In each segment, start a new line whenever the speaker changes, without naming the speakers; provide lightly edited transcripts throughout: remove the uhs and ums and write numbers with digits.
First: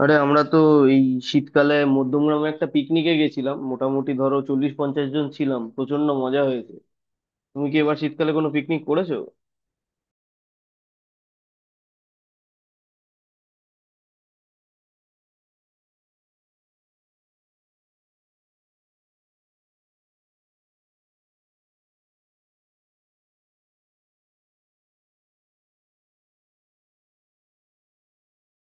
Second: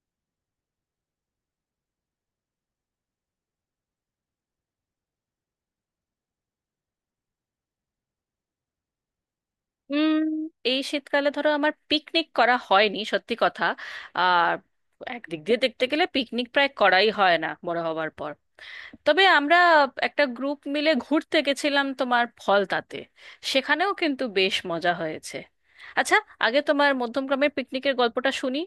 আরে আমরা তো এই শীতকালে মধ্যমগ্রামে একটা পিকনিকে গেছিলাম। মোটামুটি ধরো 40-50 জন ছিলাম, প্রচন্ড মজা হয়েছে। তুমি কি এবার শীতকালে কোনো পিকনিক করেছো?
উম এই শীতকালে ধরো আমার পিকনিক করা হয়নি, সত্যি কথা। আর একদিক দিয়ে দেখতে গেলে পিকনিক প্রায় করাই হয় না বড় হবার পর। তবে আমরা একটা গ্রুপ মিলে ঘুরতে গেছিলাম তোমার ফলতাতে। সেখানেও কিন্তু বেশ মজা হয়েছে। আচ্ছা, আগে তোমার মধ্যমগ্রামের পিকনিকের গল্পটা শুনি।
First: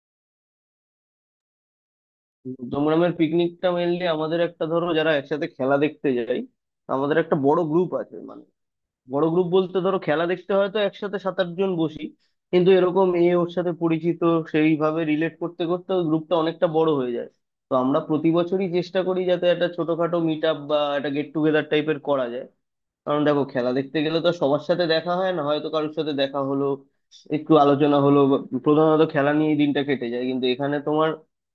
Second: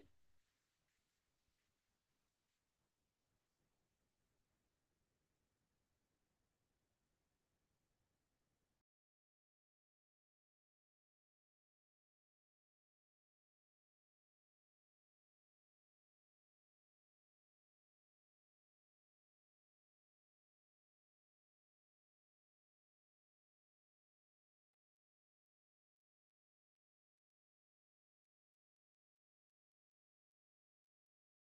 মধ্যমগ্রামের পিকনিকটা মেনলি আমাদের একটা, ধরো, যারা একসাথে খেলা দেখতে যাই। আমাদের একটা বড় গ্রুপ আছে, মানে বড় গ্রুপ বলতে ধরো খেলা দেখতে হয়তো একসাথে সাত আট জন বসি, কিন্তু এরকম এ ওর সাথে পরিচিত, সেইভাবে রিলেট করতে করতে ওই গ্রুপটা অনেকটা বড় হয়ে যায়। তো আমরা প্রতি বছরই চেষ্টা করি যাতে একটা ছোটখাটো মিট আপ বা একটা গেট টুগেদার টাইপের করা যায়। কারণ দেখো, খেলা দেখতে গেলে তো সবার সাথে দেখা হয় না, হয়তো কারোর সাথে দেখা হলো, একটু আলোচনা হলো, প্রধানত খেলা নিয়েই দিনটা কেটে যায়। কিন্তু এখানে তোমার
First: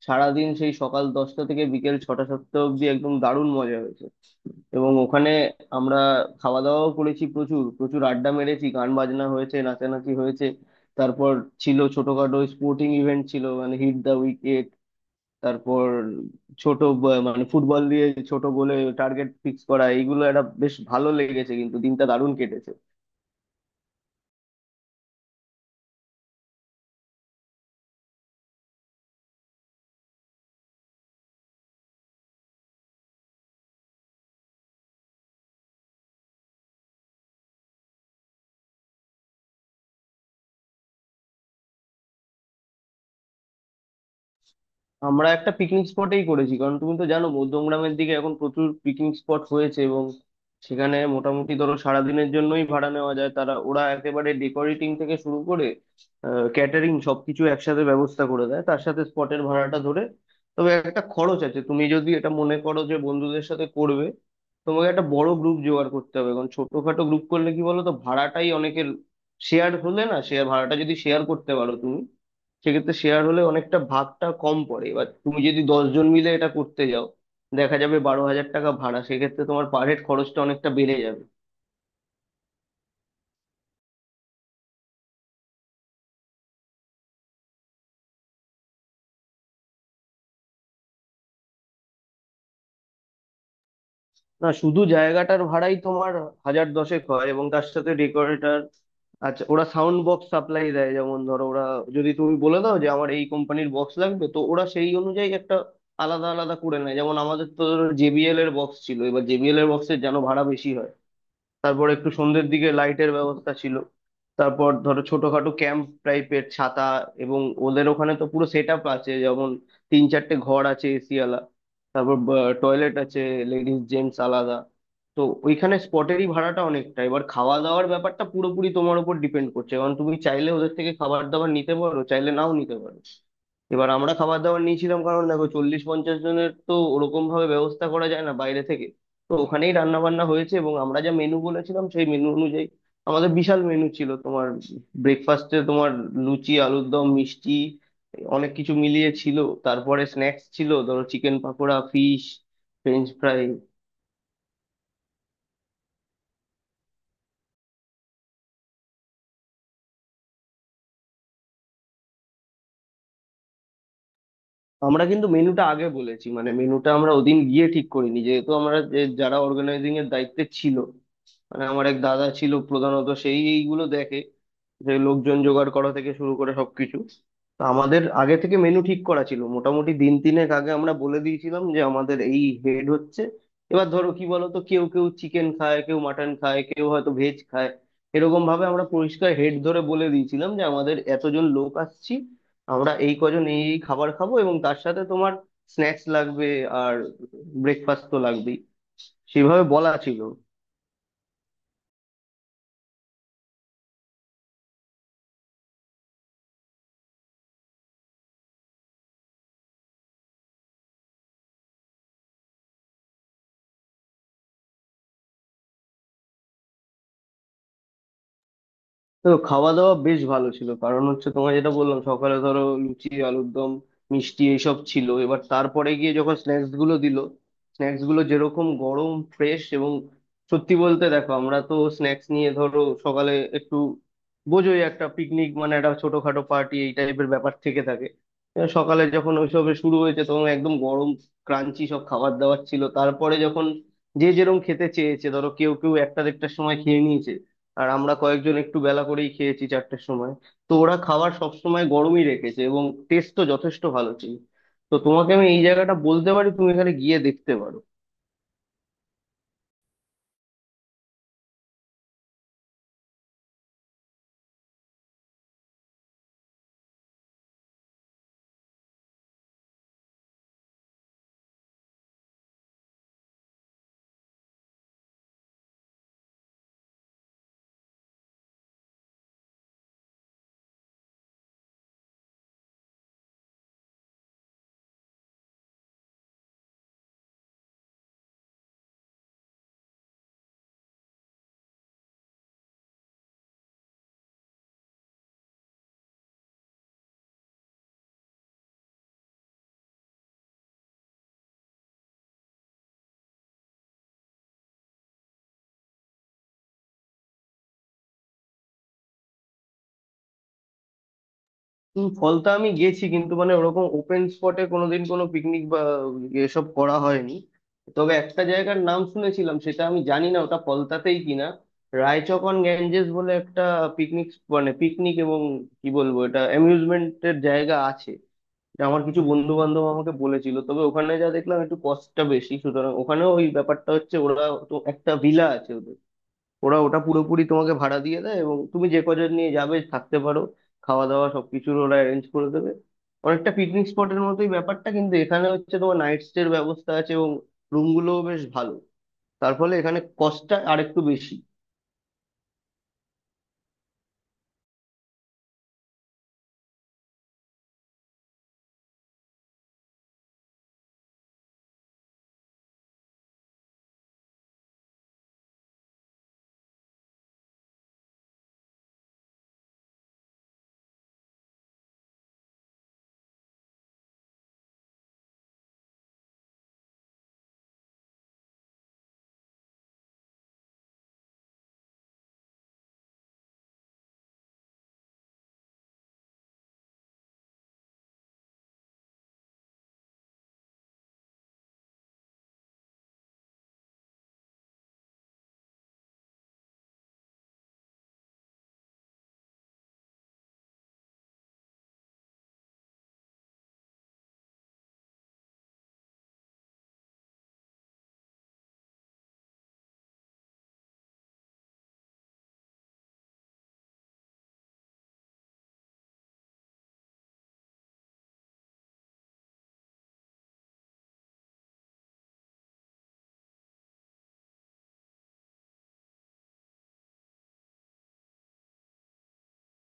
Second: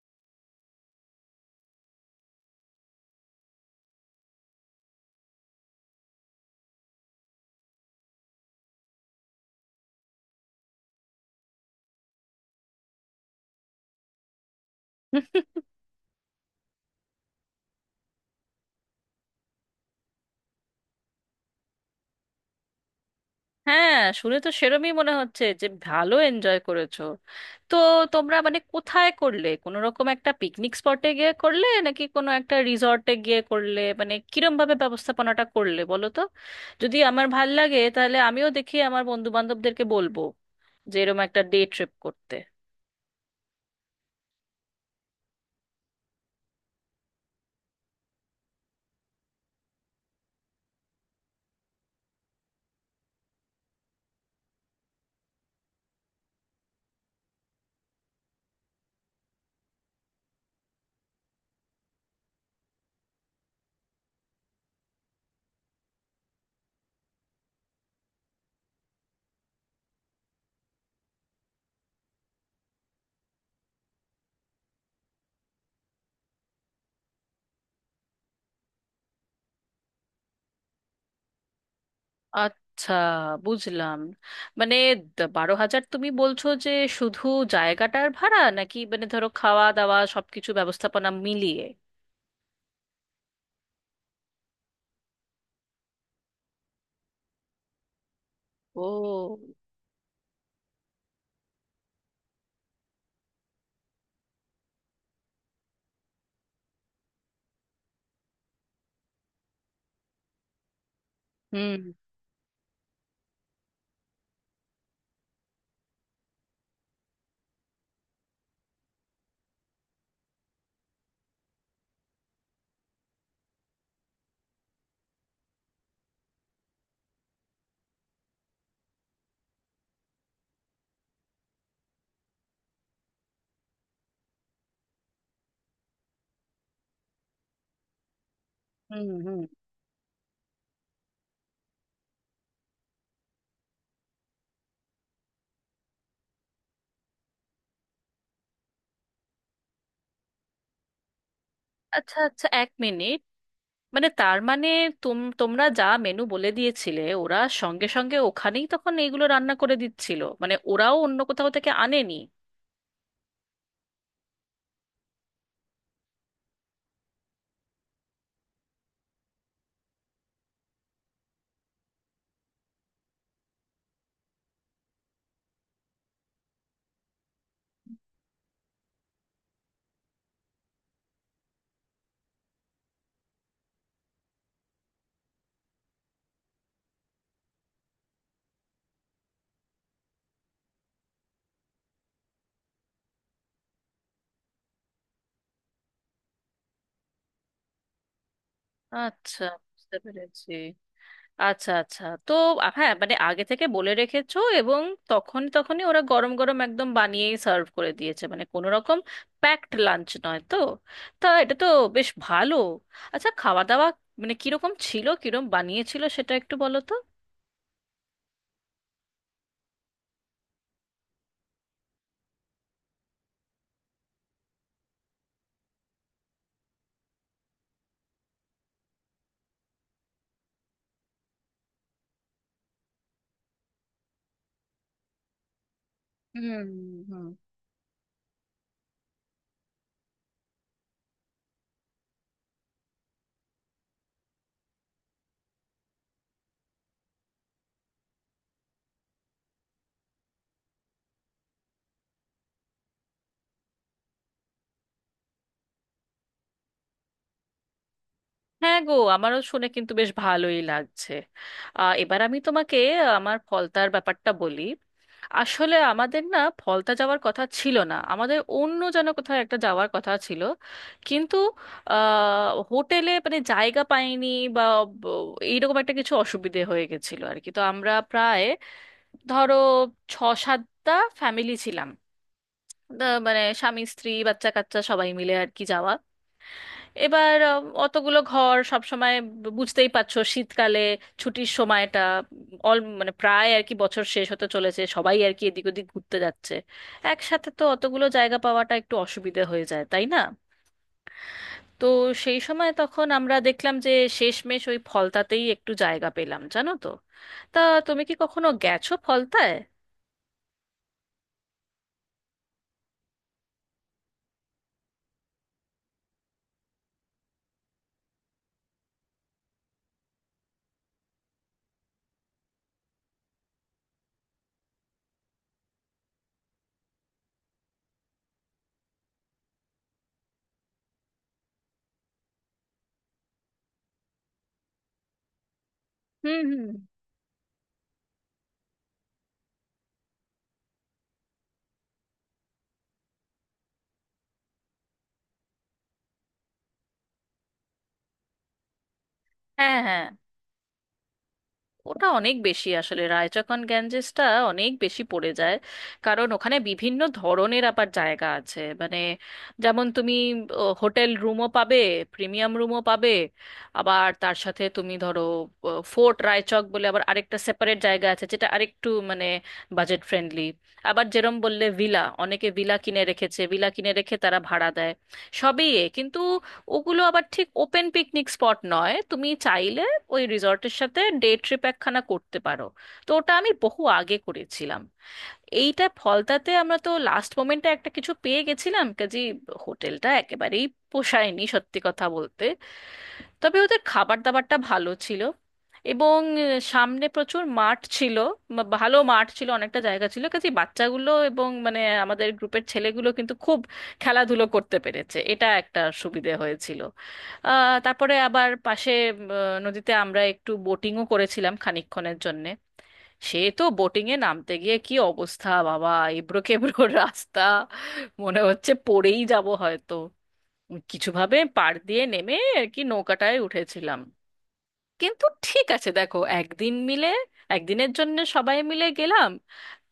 সারাদিন, সেই সকাল 10টা থেকে বিকেল 6-7টা অব্দি, একদম দারুণ মজা হয়েছে। এবং ওখানে আমরা খাওয়া দাওয়াও করেছি, প্রচুর প্রচুর আড্ডা মেরেছি, গান বাজনা হয়েছে, নাচানাচি হয়েছে। তারপর ছিল ছোটখাটো স্পোর্টিং ইভেন্ট, ছিল মানে হিট দা উইকেট। তারপর মানে ফুটবল দিয়ে ছোট গোলে টার্গেট ফিক্স করা, এইগুলো একটা বেশ ভালো লেগেছে, কিন্তু দিনটা দারুণ কেটেছে।
হ্যাঁ, শুনে তো সেরমই মনে হচ্ছে যে ভালো এনজয় করেছো। তো তোমরা মানে কোথায় করলে? কোনো রকম একটা পিকনিক স্পটে গিয়ে করলে নাকি কোনো একটা রিসর্টে গিয়ে করলে? মানে কিরম ভাবে ব্যবস্থাপনাটা করলে বলো তো। যদি আমার ভাল লাগে তাহলে আমিও দেখি আমার বন্ধু বান্ধবদেরকে বলবো যে এরম একটা ডে ট্রিপ করতে।
আমরা একটা পিকনিক স্পটেই করেছি, কারণ তুমি তো জানো মধ্যমগ্রামের দিকে এখন প্রচুর পিকনিক স্পট হয়েছে, এবং সেখানে মোটামুটি ধরো সারাদিনের জন্যই ভাড়া নেওয়া যায়। তারা, ওরা একেবারে ডেকোরেটিং থেকে শুরু করে ক্যাটারিং সবকিছু একসাথে ব্যবস্থা করে দেয়, তার সাথে স্পটের ভাড়াটা ধরে। তবে একটা খরচ আছে। তুমি যদি এটা মনে করো যে বন্ধুদের সাথে করবে, তোমাকে একটা বড় গ্রুপ জোগাড় করতে হবে, কারণ ছোটখাটো গ্রুপ করলে কি বলো তো, ভাড়াটাই অনেকের শেয়ার হলে, না, শেয়ার ভাড়াটা যদি শেয়ার করতে পারো তুমি সেক্ষেত্রে, শেয়ার হলে অনেকটা ভাগটা কম পড়ে। এবার তুমি যদি 10 জন মিলে এটা করতে যাও, দেখা যাবে 12,000 টাকা ভাড়া, সেক্ষেত্রে তোমার পার হেড খরচটা অনেকটা বেড়ে যাবে।
আচ্ছা, বুঝলাম। মানে 12,000 তুমি বলছো যে শুধু জায়গাটার ভাড়া, নাকি মানে ধরো খাওয়া দাওয়া সবকিছু ব্যবস্থাপনা মিলিয়ে?
না, শুধু জায়গাটার ভাড়াই তোমার হাজার দশেক হয়, এবং তার সাথে ডেকোরেটর। আচ্ছা,
ও।
ওরা সাউন্ড বক্স সাপ্লাই দেয়। যেমন ধরো, ওরা, যদি তুমি বলে দাও যে আমার এই কোম্পানির বক্স লাগবে, তো ওরা সেই অনুযায়ী একটা আলাদা আলাদা করে নেয়। যেমন আমাদের তো জেবিএল এর বক্স ছিল, এবার জেবিএল এর বক্সের যেন ভাড়া বেশি হয়।
হুম
তারপর একটু সন্ধ্যের দিকে লাইটের ব্যবস্থা ছিল। তারপর ধরো ছোটখাটো ক্যাম্প টাইপের ছাতা। এবং ওদের ওখানে তো পুরো সেট আপ আছে, যেমন তিন চারটে ঘর আছে এসিওয়ালা, তারপর টয়লেট আছে, লেডিস জেন্টস আলাদা। তো ওইখানে স্পটেরই ভাড়াটা অনেকটা। এবার খাওয়া দাওয়ার ব্যাপারটা পুরোপুরি তোমার উপর ডিপেন্ড করছে, কারণ তুমি চাইলে ওদের থেকে খাবার দাবার নিতে পারো, চাইলে নাও নিতে পারো। এবার আমরা খাবার দাবার নিয়েছিলাম, কারণ দেখো 40-50 জনের তো ওরকম ভাবে ব্যবস্থা করা যায় না বাইরে থেকে।
হুম
তো
হুম।
ওখানেই রান্না বান্না হয়েছে, এবং আমরা যা মেনু বলেছিলাম সেই মেনু অনুযায়ী। আমাদের বিশাল মেনু ছিল। তোমার ব্রেকফাস্টে তোমার লুচি, আলুর দম, মিষ্টি, অনেক কিছু মিলিয়ে ছিল। তারপরে স্ন্যাক্স ছিল, ধরো চিকেন পাকোড়া,
আচ্ছা
ফিশ
আচ্ছা, এক
ফ্রেঞ্চ
মিনিট।
ফ্রাই।
মানে তার মানে তোমরা যা মেনু বলে দিয়েছিলে ওরা সঙ্গে সঙ্গে ওখানেই তখন এইগুলো রান্না করে দিচ্ছিল? মানে ওরাও অন্য কোথাও থেকে আনেনি?
আমরা কিন্তু মেনুটা আগে বলেছি, মানে মেনুটা আমরা ওদিন গিয়ে ঠিক করিনি। যেহেতু আমরা, যে, যারা অর্গানাইজিং এর দায়িত্বে ছিল, মানে আমার এক দাদা ছিল, প্রধানত সেই এইগুলো দেখে, যে লোকজন জোগাড় করা থেকে শুরু করে সবকিছু। তো আমাদের আগে থেকে মেনু ঠিক করা ছিল। মোটামুটি দিন তিনেক আগে আমরা বলে দিয়েছিলাম যে আমাদের এই হেড হচ্ছে। এবার ধরো কি বলতো, কেউ কেউ চিকেন খায়, কেউ মাটন খায়, কেউ হয়তো ভেজ খায়। এরকম ভাবে আমরা পরিষ্কার হেড ধরে বলে দিয়েছিলাম যে আমাদের এতজন লোক আসছি, আমরা এই কজন এই এই খাবার খাবো, এবং তার সাথে তোমার স্ন্যাক্স লাগবে, আর ব্রেকফাস্ট তো লাগবেই।
আচ্ছা,
সেভাবে বলা
বুঝতে
ছিল।
পেরেছি। আচ্ছা আচ্ছা, তো হ্যাঁ, মানে আগে থেকে বলে রেখেছো, এবং তখন তখনই ওরা গরম গরম একদম বানিয়েই সার্ভ করে দিয়েছে, মানে কোনো রকম প্যাকড লাঞ্চ নয় তো। তা এটা তো বেশ ভালো। আচ্ছা, খাওয়া দাওয়া মানে কিরকম ছিল, কিরকম বানিয়েছিল সেটা একটু বলো তো।
তো খাওয়া দাওয়া বেশ ভালো ছিল, কারণ হচ্ছে তোমার, যেটা বললাম, সকালে ধরো লুচি, আলুর দম, মিষ্টি এইসব ছিল। এবার তারপরে গিয়ে যখন স্ন্যাক্স গুলো দিল, স্ন্যাক্স গুলো যেরকম গরম, ফ্রেশ, এবং সত্যি বলতে, দেখো আমরা তো স্ন্যাক্স নিয়ে ধরো সকালে একটু, বোঝোই, একটা পিকনিক মানে একটা ছোটখাটো
হুম
পার্টি এই টাইপের
হুম।
ব্যাপার থেকে থাকে। এবার সকালে যখন ওইসব শুরু হয়েছে, তখন একদম গরম, ক্রাঞ্চি সব খাবার দাবার ছিল। তারপরে যখন যে যেরকম খেতে চেয়েছে, ধরো কেউ কেউ একটা দেড়টার সময় খেয়ে নিয়েছে, আর আমরা কয়েকজন একটু বেলা করেই খেয়েছি 4টের সময়। তো ওরা খাবার সব সময় গরমই রেখেছে, এবং টেস্টও যথেষ্ট ভালো ছিল। তো তোমাকে আমি এই জায়গাটা বলতে পারি, তুমি এখানে গিয়ে দেখতে পারো।
হ্যাঁ গো, আমারও শুনে কিন্তু বেশ ভালোই লাগছে। এবার আমি তোমাকে আমার ফলতার ব্যাপারটা বলি। আসলে আমাদের না ফলতা যাওয়ার কথা ছিল না, আমাদের অন্য যেন কোথাও একটা যাওয়ার কথা ছিল, কিন্তু হোটেলে মানে জায়গা পাইনি বা ব- এইরকম একটা কিছু অসুবিধে হয়ে গেছিল আর কি। তো আমরা প্রায় ধরো 6-7টা ফ্যামিলি ছিলাম। মানে স্বামী স্ত্রী বাচ্চা কাচ্চা সবাই মিলে আর কি যাওয়া। এবার অতগুলো ঘর সব সময়, বুঝতেই পারছো, শীতকালে ছুটির সময়টা অল মানে প্রায় আর কি বছর শেষ হতে চলেছে, সবাই আর কি এদিক ওদিক ঘুরতে যাচ্ছে, একসাথে তো অতগুলো জায়গা পাওয়াটা একটু অসুবিধে হয়ে যায়, তাই না? তো সেই সময় তখন আমরা দেখলাম যে শেষমেশ ওই ফলতাতেই একটু জায়গা পেলাম, জানো তো। তা তুমি কি কখনো গেছো ফলতায়?
ফলতা আমি গেছি, কিন্তু মানে ওরকম ওপেন স্পটে কোনোদিন কোনো পিকনিক বা এসব করা হয়নি। তবে একটা জায়গার নাম শুনেছিলাম, সেটা আমি জানি না ওটা ফলতাতেই কিনা। রায়চক অন গ্যাঞ্জেস বলে একটা পিকনিক, মানে পিকনিক এবং, কি বলবো, এটা অ্যামিউজমেন্টের জায়গা আছে। আমার কিছু বন্ধু বান্ধব আমাকে বলেছিল, তবে ওখানে যা দেখলাম একটু কস্টটা বেশি। সুতরাং ওখানেও ওই ব্যাপারটা হচ্ছে, ওরা, তো একটা ভিলা আছে ওদের,
হুম হুম।
ওরা ওটা পুরোপুরি তোমাকে ভাড়া দিয়ে দেয়, এবং তুমি যে কজন নিয়ে যাবে থাকতে পারো, খাওয়া দাওয়া সবকিছুর ওরা অ্যারেঞ্জ করে দেবে। অনেকটা পিকনিক স্পটের মতোই ব্যাপারটা, কিন্তু এখানে হচ্ছে তোমার নাইট স্টের ব্যবস্থা আছে, এবং রুমগুলোও বেশ ভালো, তার ফলে
হ্যাঁ
এখানে
হ্যাঁ,
কস্টটা আরেকটু বেশি।
ওটা অনেক বেশি। আসলে রায়চকন গ্যাঞ্জেসটা অনেক বেশি পড়ে যায়, কারণ ওখানে বিভিন্ন ধরনের আবার জায়গা আছে। মানে যেমন তুমি হোটেল রুমও পাবে, প্রিমিয়াম রুমও পাবে, আবার তার সাথে তুমি ধরো ফোর্ট রায়চক বলে আবার আরেকটা সেপারেট জায়গা আছে, যেটা আরেকটু মানে বাজেট ফ্রেন্ডলি। আবার যেরম বললে ভিলা, অনেকে ভিলা কিনে রেখেছে, ভিলা কিনে রেখে তারা ভাড়া দেয়। সবই এ, কিন্তু ওগুলো আবার ঠিক ওপেন পিকনিক স্পট নয়। তুমি চাইলে ওই রিসর্টের সাথে ডে ট্রিপ একখানা করতে পারো। তো ওটা আমি বহু আগে করেছিলাম। এইটা ফলতাতে আমরা তো লাস্ট মোমেন্টে একটা কিছু পেয়ে গেছিলাম, কাজে হোটেলটা একেবারেই পোষায়নি, সত্যি কথা বলতে। তবে ওদের খাবার দাবারটা ভালো ছিল, এবং সামনে প্রচুর মাঠ ছিল। ভালো মাঠ ছিল, অনেকটা জায়গা ছিল, কাজে বাচ্চাগুলো এবং মানে আমাদের গ্রুপের ছেলেগুলো কিন্তু খুব খেলাধুলো করতে পেরেছে, এটা একটা সুবিধে হয়েছিল। তারপরে আবার পাশে নদীতে আমরা একটু বোটিংও করেছিলাম খানিকক্ষণের জন্যে। সে তো বোটিংয়ে নামতে গিয়ে কি অবস্থা বাবা, এবড়ো খেবড়ো রাস্তা, মনে হচ্ছে পড়েই যাব হয়তো। কিছুভাবে পাড় দিয়ে নেমে আর কি নৌকাটায় উঠেছিলাম। কিন্তু ঠিক আছে, দেখো একদিন মিলে, একদিনের জন্য সবাই মিলে গেলাম,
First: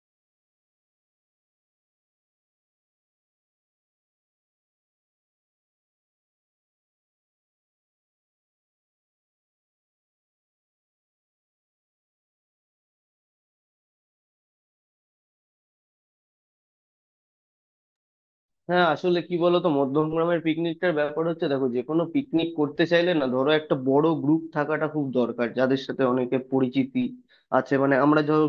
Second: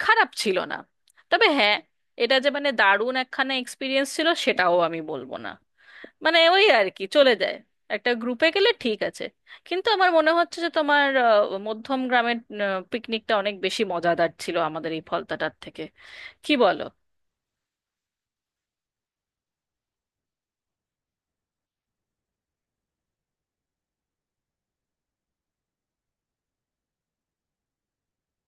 খারাপ ছিল না। তবে হ্যাঁ, এটা যে মানে দারুণ একখানা এক্সপিরিয়েন্স ছিল সেটাও আমি বলবো না। মানে ওই আর কি চলে যায়, একটা গ্রুপে গেলে ঠিক আছে। কিন্তু আমার মনে হচ্ছে যে তোমার মধ্যম গ্রামের পিকনিকটা অনেক বেশি মজাদার ছিল আমাদের এই ফলতাটার থেকে, কি বলো?
হ্যাঁ, আসলে কি বলতো, মধ্যমগ্রামের পিকনিকটার ব্যাপার হচ্ছে, দেখো যে কোনো পিকনিক করতে চাইলে না, ধরো একটা বড় গ্রুপ থাকাটা খুব দরকার, যাদের সাথে অনেকে পরিচিতি আছে। মানে আমরা ধরো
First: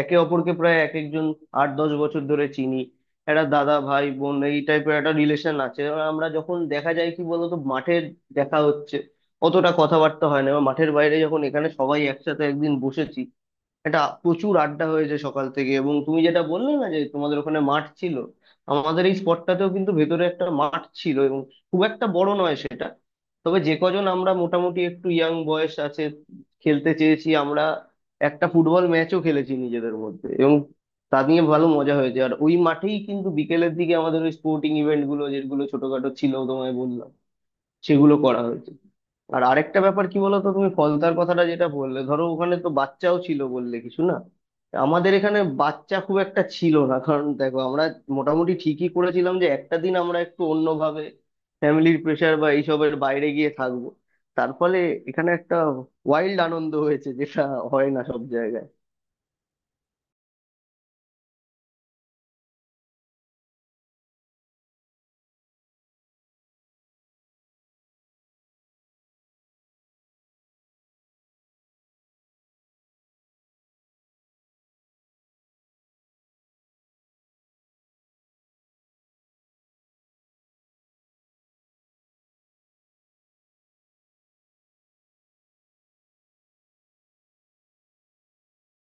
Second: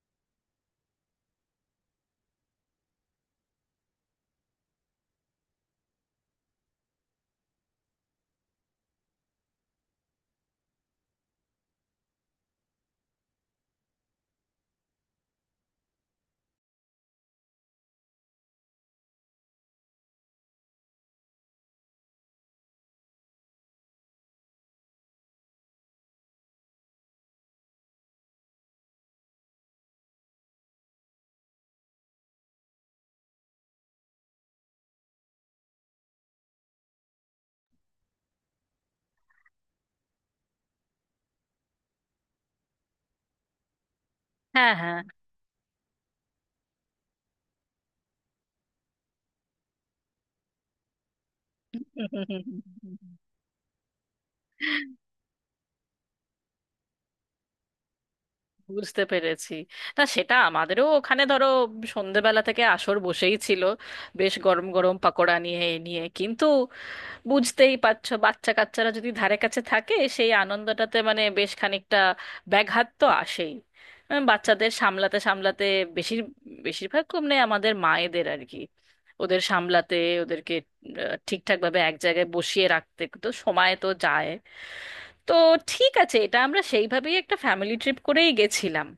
একে অপরকে প্রায়, এক একজন 8-10 বছর ধরে চিনি, একটা দাদা, ভাই, বোন, এই টাইপের একটা রিলেশন আছে। এবার আমরা যখন দেখা যায় কি বলতো, মাঠের দেখা হচ্ছে, অতটা কথাবার্তা হয় না। এবার মাঠের বাইরে যখন এখানে সবাই একসাথে একদিন বসেছি, এটা প্রচুর আড্ডা হয়েছে সকাল থেকে। এবং তুমি যেটা বললে না, যে তোমাদের ওখানে মাঠ ছিল, আমাদের এই স্পটটাতেও কিন্তু ভেতরে একটা মাঠ ছিল, এবং খুব একটা বড় নয় সেটা। তবে যে কজন আমরা মোটামুটি একটু ইয়াং বয়স আছে, খেলতে চেয়েছি আমরা, একটা ফুটবল ম্যাচও খেলেছি নিজেদের মধ্যে, এবং তা নিয়ে ভালো মজা হয়েছে। আর ওই মাঠেই কিন্তু বিকেলের দিকে আমাদের ওই স্পোর্টিং ইভেন্ট গুলো, যেগুলো ছোটখাটো ছিল তোমায় বললাম, সেগুলো করা হয়েছে। আর আরেকটা ব্যাপার কি বলতো, তুমি ফলতার কথাটা যেটা বললে, ধরো ওখানে তো বাচ্চাও ছিল বললে কিছু, না,
হ্যাঁ হ্যাঁ।
আমাদের এখানে বাচ্চা খুব একটা ছিল না। কারণ দেখো, আমরা মোটামুটি ঠিকই করেছিলাম যে একটা দিন আমরা একটু অন্যভাবে, ফ্যামিলির প্রেশার বা এইসবের বাইরে গিয়ে থাকবো। তার ফলে এখানে একটা ওয়াইল্ড আনন্দ হয়েছে, যেটা হয় না সব জায়গায়।
বুঝতে পেরেছি। না, সেটা আমাদেরও ওখানে ধরো সন্ধেবেলা থেকে আসর বসেই ছিল, বেশ গরম গরম পাকোড়া নিয়ে এ নিয়ে। কিন্তু বুঝতেই পারছো, বাচ্চা কাচ্চারা যদি ধারে কাছে থাকে সেই আনন্দটাতে মানে বেশ খানিকটা ব্যাঘাত তো আসেই। বাচ্চাদের সামলাতে সামলাতে বেশির বেশিরভাগ কমনে আমাদের মায়েদের আর কি, ওদের সামলাতে, ওদেরকে ঠিকঠাক ভাবে এক জায়গায় বসিয়ে রাখতে তো সময় তো যায়। তো ঠিক আছে, এটা আমরা সেইভাবেই একটা ফ্যামিলি ট্রিপ করেই গেছিলাম।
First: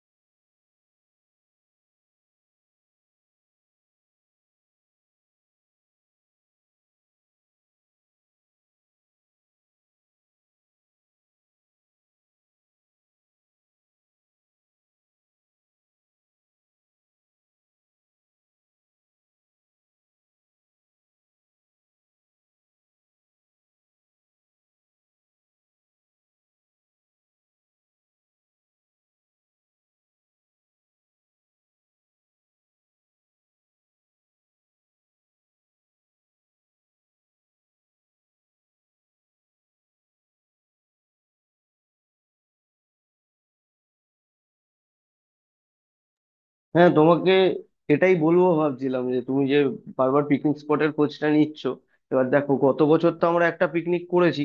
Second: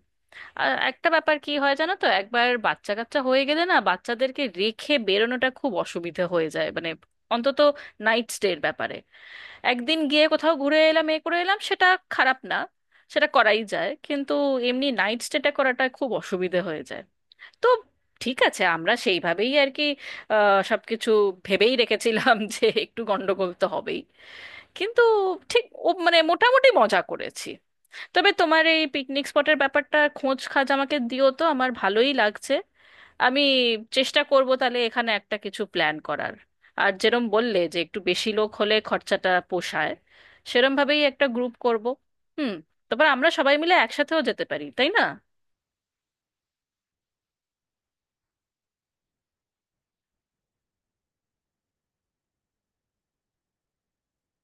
আর একটা ব্যাপার কি হয় জানো তো, একবার বাচ্চা কাচ্চা হয়ে গেলে না, বাচ্চাদেরকে রেখে বেরোনোটা খুব অসুবিধা হয়ে যায়, মানে অন্তত নাইট স্টের ব্যাপারে। একদিন গিয়ে কোথাও ঘুরে এলাম এ করে এলাম, সেটা খারাপ না, সেটা করাই যায়, কিন্তু এমনি নাইট স্টেটা করাটা খুব অসুবিধা হয়ে যায়। তো ঠিক আছে, আমরা সেইভাবেই আর কি সবকিছু ভেবেই রেখেছিলাম যে একটু গন্ডগোল তো হবেই, কিন্তু ঠিক ও মানে মোটামুটি মজা করেছি। তবে তোমার এই পিকনিক স্পটের ব্যাপারটা খোঁজ খাজ আমাকে দিও তো, আমার ভালোই লাগছে। আমি চেষ্টা করব তাহলে এখানে একটা কিছু প্ল্যান করার। আর যেরম বললে যে একটু বেশি লোক হলে খরচাটা পোষায়, সেরম ভাবেই একটা গ্রুপ করব। হুম। তারপর আমরা সবাই মিলে একসাথেও যেতে পারি, তাই না?
হ্যাঁ, তোমাকে এটাই বলবো, ভাবছিলাম যে তুমি যে বারবার পিকনিক স্পটের খোঁজটা নিচ্ছ, এবার দেখো গত বছর তো আমরা একটা পিকনিক করেছি,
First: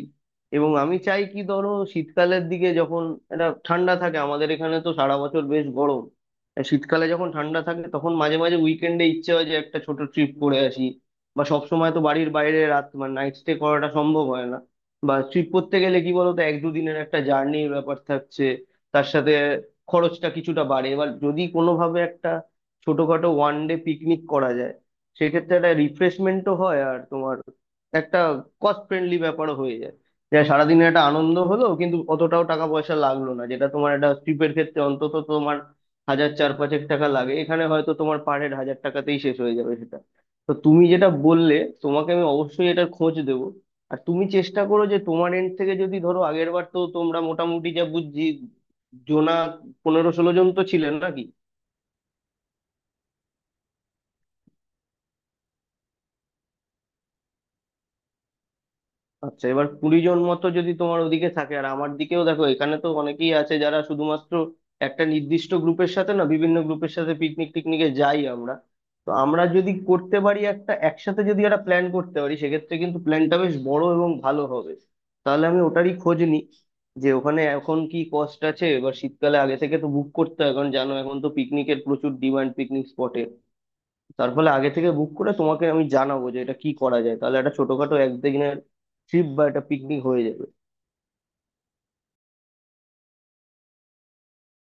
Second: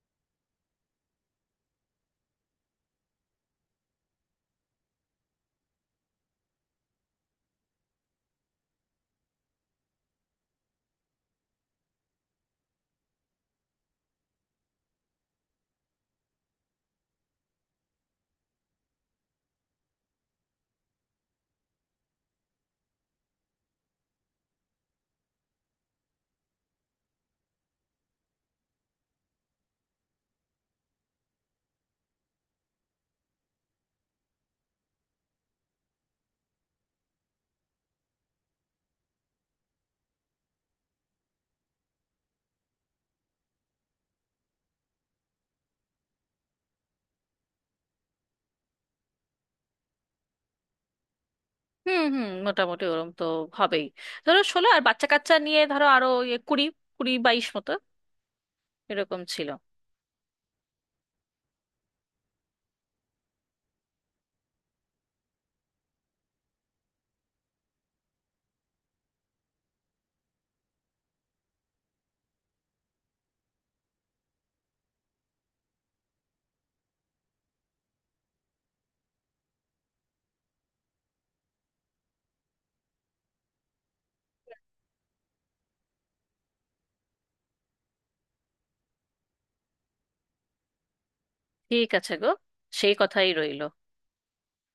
এবং আমি চাই কি, ধরো শীতকালের দিকে যখন এটা ঠান্ডা থাকে, আমাদের এখানে তো সারা বছর বেশ গরম, আর শীতকালে যখন ঠান্ডা থাকে, তখন মাঝে মাঝে উইকেন্ডে ইচ্ছে হয় যে একটা ছোট ট্রিপ করে আসি। বা সব সময় তো বাড়ির বাইরে রাত, মানে নাইট স্টে করাটা সম্ভব হয় না, বা ট্রিপ করতে গেলে কি বলতো এক দুদিনের একটা জার্নির ব্যাপার থাকছে, তার সাথে খরচটা কিছুটা বাড়ে। এবার যদি কোনোভাবে একটা ছোটখাটো ওয়ান ডে পিকনিক করা যায়, সেক্ষেত্রে একটা রিফ্রেশমেন্টও হয়, আর তোমার একটা কস্ট ফ্রেন্ডলি ব্যাপারও হয়ে যায়। যে সারাদিনের একটা আনন্দ হলো, কিন্তু অতটাও টাকা পয়সা লাগলো না, যেটা তোমার একটা ট্রিপের ক্ষেত্রে অন্তত তোমার হাজার চার পাঁচেক টাকা লাগে, এখানে হয়তো তোমার পার হেড হাজার টাকাতেই শেষ হয়ে যাবে সেটা। তো তুমি যেটা বললে, তোমাকে আমি অবশ্যই এটার খোঁজ দেবো। আর তুমি চেষ্টা করো যে তোমার এন্ড থেকে, যদি ধরো আগের বার তো তোমরা মোটামুটি, যা বুঝছি, জোনা 15-16 জন তো ছিলেন নাকি?
হুম হুম, মোটামুটি ওরম তো হবেই। ধরো 16, আর বাচ্চা কাচ্চা নিয়ে ধরো আরো ইয়ে 20, 20-22 মতো, এরকম
আচ্ছা,
ছিল।
এবার 20 জন মতো যদি তোমার ওদিকে থাকে, আর আমার দিকেও দেখো এখানে তো অনেকেই আছে, যারা শুধুমাত্র একটা নির্দিষ্ট গ্রুপের সাথে না, বিভিন্ন গ্রুপের সাথে পিকনিক টিকনিকে যাই আমরা। তো আমরা যদি করতে পারি, একটা, একসাথে যদি একটা প্ল্যান করতে পারি, সেক্ষেত্রে কিন্তু প্ল্যানটা বেশ বড় এবং ভালো হবে। তাহলে আমি ওটারই খোঁজ নিই, যে ওখানে এখন কি কস্ট আছে। এবার শীতকালে আগে থেকে তো বুক করতে হয়, কারণ জানো এখন তো পিকনিকের প্রচুর ডিমান্ড পিকনিক স্পটে। তার ফলে আগে থেকে বুক করে তোমাকে আমি জানাবো যে এটা কি করা যায়, তাহলে একটা ছোটখাটো একদিনের ট্রিপ বা একটা পিকনিক হয়ে যাবে।
ঠিক আছে গো, সেই কথাই রইল।